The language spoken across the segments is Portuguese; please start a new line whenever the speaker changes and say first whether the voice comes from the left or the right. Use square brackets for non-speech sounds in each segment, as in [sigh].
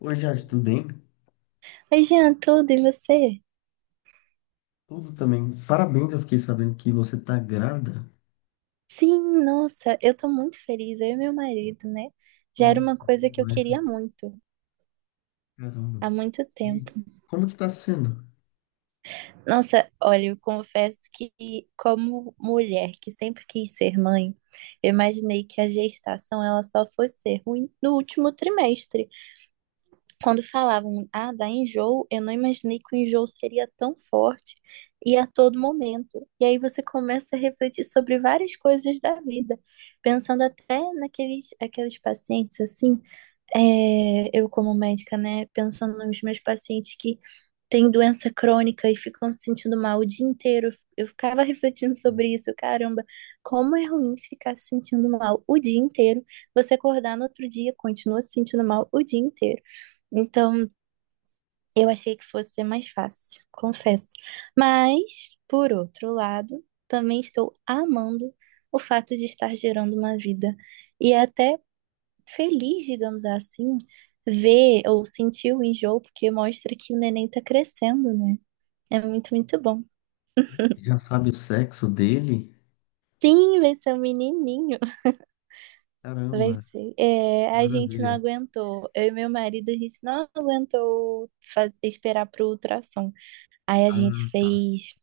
left: Oi, Jade, tudo bem?
right: Oi, Jean, tudo e você?
left: Tudo também. Parabéns, eu fiquei sabendo que você tá grávida.
right: Sim, nossa, eu tô muito feliz, eu e meu marido, né? Já era uma
left: Nossa,
right: coisa que eu
left: mas
right: queria muito,
left: caramba.
right: há muito
left: E
right: tempo.
left: como que tá sendo?
right: Nossa, olha, eu confesso que, como mulher que sempre quis ser mãe, eu imaginei que a gestação ela só fosse ser ruim no último trimestre. Quando falavam, ah, dá enjoo, eu não imaginei que o enjoo seria tão forte e a todo momento. E aí você começa a refletir sobre várias coisas da vida, pensando até naqueles aqueles pacientes assim, eu como médica, né, pensando nos meus pacientes que têm doença crônica e ficam se sentindo mal o dia inteiro, eu ficava [laughs] refletindo sobre isso, caramba, como é ruim ficar se sentindo mal o dia inteiro, você acordar no outro dia, continua se sentindo mal o dia inteiro. Então, eu achei que fosse ser mais fácil, confesso. Mas, por outro lado, também estou amando o fato de estar gerando uma vida. E é até feliz, digamos assim, ver ou sentir o enjoo, porque mostra que o neném tá crescendo, né? É muito, muito bom.
left: Já sabe o sexo dele?
right: Sim, vai ser um menininho. Vai
left: Caramba,
right: ser. É,
left: que
right: a gente não
left: maravilha.
right: aguentou. Eu e meu marido, a gente não aguentou esperar pro ultrassom. Aí a gente
left: Ah,
right: fez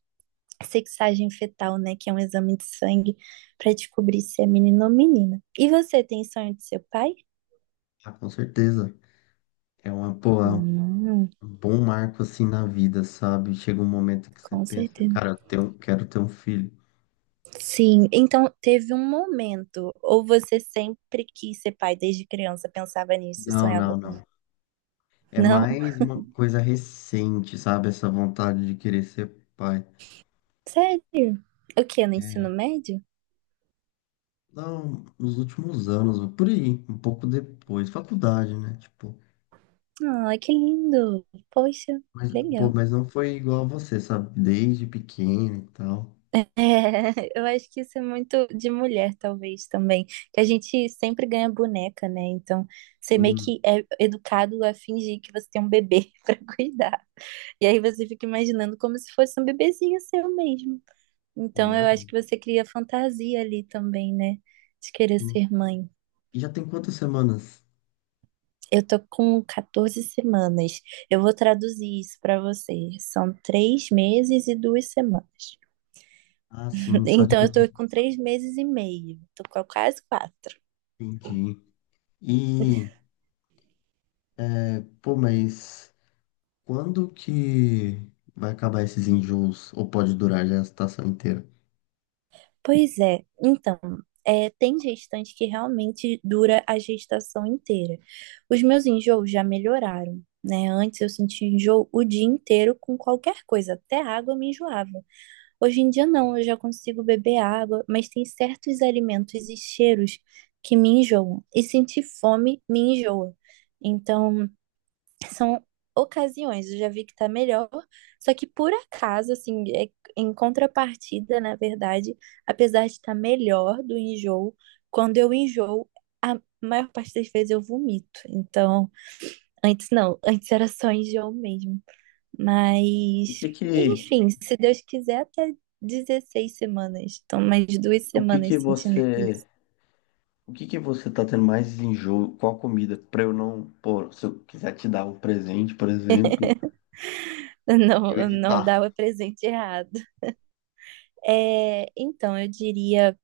right: sexagem fetal, né? Que é um exame de sangue para descobrir se é menino ou menina. E você tem sonho de seu pai?
left: ah, com certeza. É uma, pô, é
right: Hum,
left: um bom marco assim na vida, sabe? Chega um momento que você
right: com
left: pensa,
right: certeza.
left: cara, eu tenho- quero ter um filho.
right: Sim, então teve um momento, ou você sempre quis ser pai desde criança, pensava nisso e
left: Não,
right: sonhava
left: não,
right: com isso?
left: não. É
right: Não,
left: mais uma coisa recente, sabe? Essa vontade de querer ser pai.
right: sério? O quê? No ensino
left: É,
right: médio?
left: não, nos últimos anos, por aí, um pouco depois, faculdade, né? Tipo,
right: Ai, que lindo! Poxa,
left: mas, pô,
right: legal.
left: mas não foi igual a você, sabe? Desde pequeno e tal.
right: É, [laughs] eu acho que isso é muito de mulher, talvez, também. Que a gente sempre ganha boneca, né? Então, você meio
left: Hum,
right: que é educado a fingir que você tem um bebê [laughs] pra cuidar. E aí você fica imaginando como se fosse um bebezinho seu mesmo. Então, eu
left: merda.
right: acho que você cria fantasia ali também, né? De querer
left: Hum.
right: ser mãe.
left: E já tem quantas semanas?
right: Eu tô com 14 semanas. Eu vou traduzir isso pra você. São 3 meses e 2 semanas.
left: Ah,
right: [laughs]
left: sim, só
right: Então, eu
left: dividir.
right: tô com 3 meses e meio. Tô com quase quatro.
left: Entendi. E, pô, mas quando que vai acabar esses enjoos? Ou pode durar já a estação inteira?
right: Pois é. Então, tem gestante que realmente dura a gestação inteira. Os meus enjoos já melhoraram. Né? Antes eu sentia enjoo o dia inteiro com qualquer coisa, até água eu me enjoava. Hoje em dia não, eu já consigo beber água, mas tem certos alimentos e cheiros que me enjoam. E sentir fome me enjoa. Então, são ocasiões, eu já vi que tá melhor, só que por acaso, assim, em contrapartida, na verdade, apesar de estar melhor do enjoo, quando eu enjoo, a maior parte das vezes eu vomito. Então, antes não, antes era só enjoo mesmo.
left: O
right: Mas,
left: que que,
right: enfim, se Deus quiser, até 16 semanas. Então, mais duas
left: o que que
right: semanas sentindo
left: você
right: isso.
left: O que que você tá tendo mais enjoo? Qual comida? Pra eu não, pô, se eu quiser te dar um presente, por exemplo,
right: [laughs] Não,
left: eu
right: não
left: evitar.
right: dá o presente errado. É, então, eu diria,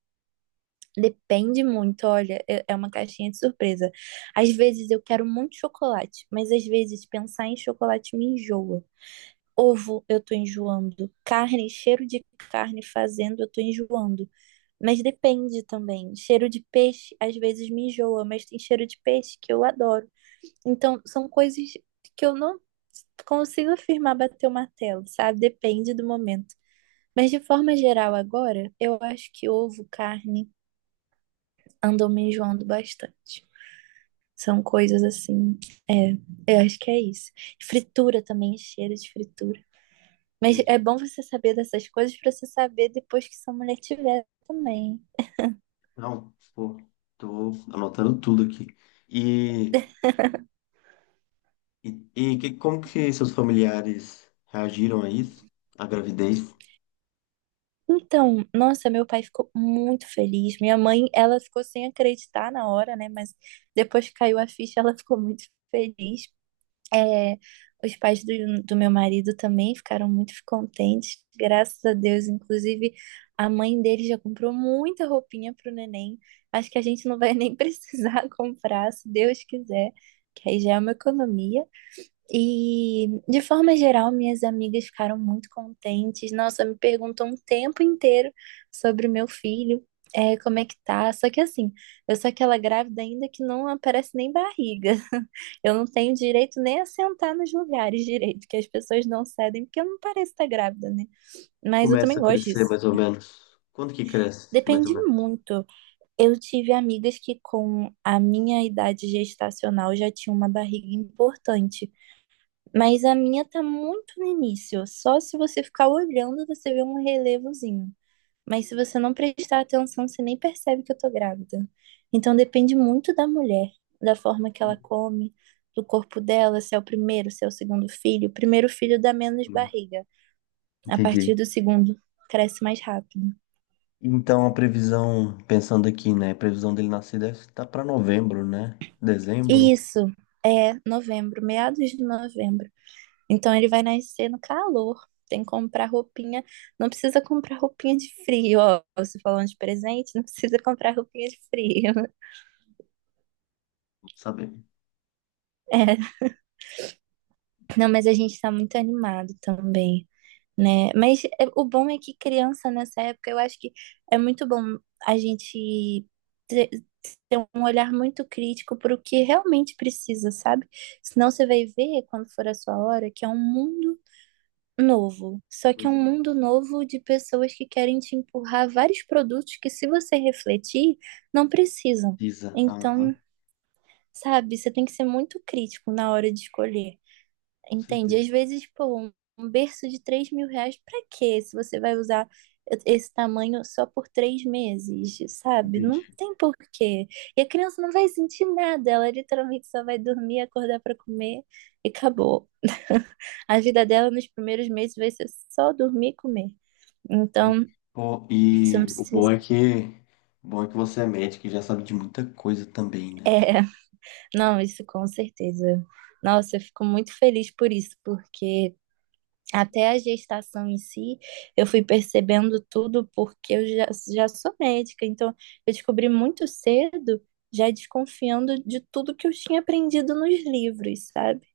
right: depende muito. Olha, é uma caixinha de surpresa. Às vezes eu quero muito chocolate, mas às vezes pensar em chocolate me enjoa. Ovo, eu tô enjoando. Carne, cheiro de carne fazendo, eu tô enjoando. Mas depende também. Cheiro de peixe, às vezes me enjoa, mas tem cheiro de peixe que eu adoro. Então, são coisas que eu não consigo afirmar bater o martelo, sabe? Depende do momento. Mas de forma geral, agora, eu acho que ovo, carne, andam me enjoando bastante. São coisas assim, é, eu acho que é isso. Fritura também, cheiro de fritura. Mas é
left: Entendi.
right: bom você saber dessas coisas pra você saber depois que sua mulher tiver também.
left: Não, pô, tô anotando tudo aqui. E, e que- como que seus familiares reagiram a isso? A gravidez?
right: Então, nossa, meu pai ficou muito feliz. Minha mãe, ela ficou sem acreditar na hora, né? Mas depois que caiu a ficha, ela ficou muito feliz. É, os pais do meu marido também ficaram muito contentes, graças a Deus. Inclusive, a mãe dele já comprou muita roupinha pro neném. Acho que a gente não vai nem [laughs] precisar comprar, se Deus quiser, que aí já é uma economia. E, de forma geral, minhas amigas ficaram muito contentes. Nossa, me perguntam o tempo inteiro sobre o meu filho, como é que tá. Só que, assim, eu sou aquela grávida ainda que não aparece nem barriga. [laughs] Eu não tenho direito nem a sentar nos lugares direito, que as pessoas não cedem, porque eu não pareço estar grávida, né? Mas eu também
left: Começa a
right: gosto
left: crescer
right: disso.
left: mais ou menos. Quando que cresce, mais ou
right: Depende
left: menos?
right: muito. Eu tive amigas que, com a minha idade gestacional, já tinham uma barriga importante. Mas a minha tá muito no início. Só se você ficar olhando, você vê um relevozinho. Mas se você não prestar atenção, você nem percebe que eu tô grávida. Então depende muito da mulher, da forma que ela come, do corpo dela, se é o primeiro, se é o segundo filho. O primeiro filho dá menos
left: Hum,
right: barriga. A partir
left: Entendi.
right: do segundo, cresce mais rápido.
left: Então a previsão, pensando aqui, né? A previsão dele nascer deve estar para novembro, né?
right: E
left: Dezembro,
right: isso é novembro, meados de novembro. Então ele vai nascer no calor. Tem que comprar roupinha. Não precisa comprar roupinha de frio, ó. Você falando de presente, não precisa comprar roupinha de frio. [laughs]
left: não sabe?
right: É. Não, mas a gente tá muito animado também, né? Mas é, o bom é que criança nessa época, eu acho que é muito bom a gente ter ter um olhar muito crítico para o que realmente precisa, sabe? Senão você vai ver, quando for a sua hora, que é um mundo novo, só que é um mundo novo de pessoas que querem te empurrar vários produtos que, se você refletir, não precisam.
left: Pisa. Aham,
right: Então, sabe, você tem que ser muito crítico na hora de escolher.
left: com
right: Entende?
left: certeza.
right: Às vezes, pô, um berço de R$ 3.000, pra quê? Se você vai usar esse tamanho só por 3 meses, sabe? Não
left: Entendi.
right: tem porquê. E a criança não vai sentir nada, ela literalmente só vai dormir, acordar pra comer e acabou. [laughs] A vida dela nos primeiros meses vai ser só dormir e comer. Então,
left: Pô,
right: isso não
left: e o bom é
right: precisa.
left: que, o bom é que você é médico e já sabe de muita coisa também, né?
right: É, não, isso com certeza. Nossa, eu fico muito feliz por isso, porque até a gestação em si, eu fui percebendo tudo porque eu já sou médica, então eu descobri muito cedo, já desconfiando de tudo que eu tinha aprendido nos livros, sabe?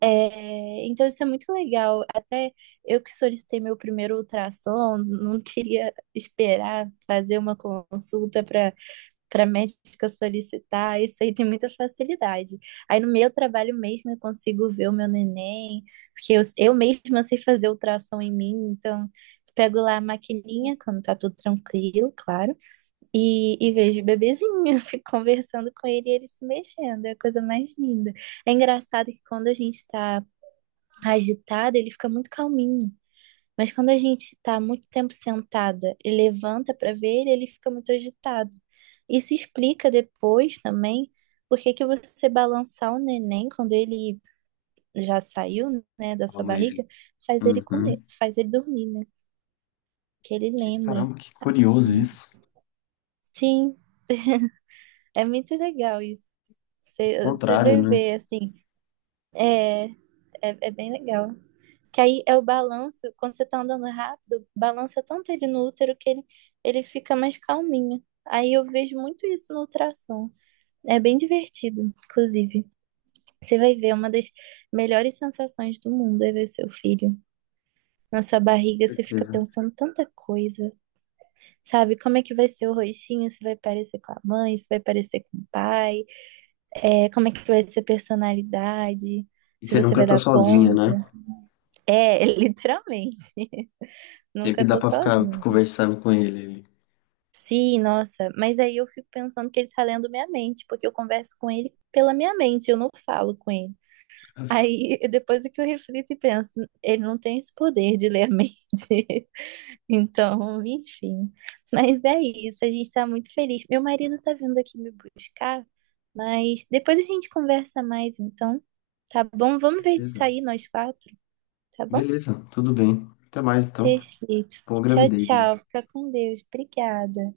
right: É, então isso é muito legal. Até eu que solicitei meu primeiro ultrassom, não queria esperar fazer uma consulta para médica solicitar, isso aí tem muita facilidade. Aí no meu trabalho mesmo eu consigo ver o meu neném, porque eu mesma sei fazer ultrassom em mim, então pego lá a maquininha, quando tá tudo tranquilo, claro, e vejo o bebezinho, [laughs] fico conversando com ele e ele se mexendo, é a coisa mais linda. É engraçado que quando a gente tá agitado, ele fica muito calminho. Mas quando a gente está muito tempo sentada e levanta para ver ele, ele fica muito agitado. Isso explica depois também por que que você balançar o neném quando ele já saiu, né, da sua
left: Calma ele.
right: barriga, faz ele
left: Uhum.
right: comer, faz ele dormir, né? Que ele
left: Que,
right: lembra.
left: caramba, que curioso
right: Então,
left: isso.
right: sim, é muito legal isso.
left: Ao
right: Você
left: contrário,
right: vai
left: né?
right: ver, assim, é, é, é bem legal. Que aí é o balanço, quando você tá andando rápido, balança tanto ele no útero que ele fica mais calminho. Aí eu vejo muito isso no ultrassom. É bem divertido, inclusive. Você vai ver uma das melhores sensações do mundo é ver seu filho. Na sua
left: Com
right: barriga você fica
left: certeza.
right: pensando tanta coisa, sabe? Como é que vai ser o rostinho? Se vai parecer com a mãe, se vai parecer com o pai, como é que vai ser a personalidade,
left: E
right: se
left: você
right: você
left: nunca
right: vai
left: tá
right: dar
left: sozinha,
right: conta.
left: né?
right: É, literalmente. [laughs]
left: Sempre
right: Nunca
left: dá
right: tô
left: pra ficar
right: sozinha.
left: conversando com ele.
right: Sim, nossa, mas aí eu fico pensando que ele tá lendo minha mente, porque eu converso com ele pela minha mente, eu não falo com ele.
left: Com
right: Aí [laughs] depois é que eu reflito e penso, ele não tem esse poder de ler a mente. [laughs] Então, enfim. Mas é isso, a gente tá muito feliz. Meu marido tá vindo aqui me buscar, mas depois a gente conversa mais, então, tá bom? Vamos ver de
left: certeza.
right: sair nós quatro, tá bom?
left: Beleza, tudo bem. Até mais, então.
right: Perfeito.
left: Boa
right: Tchau,
left: gravidez, hein?
right: tchau. Fica com Deus. Obrigada.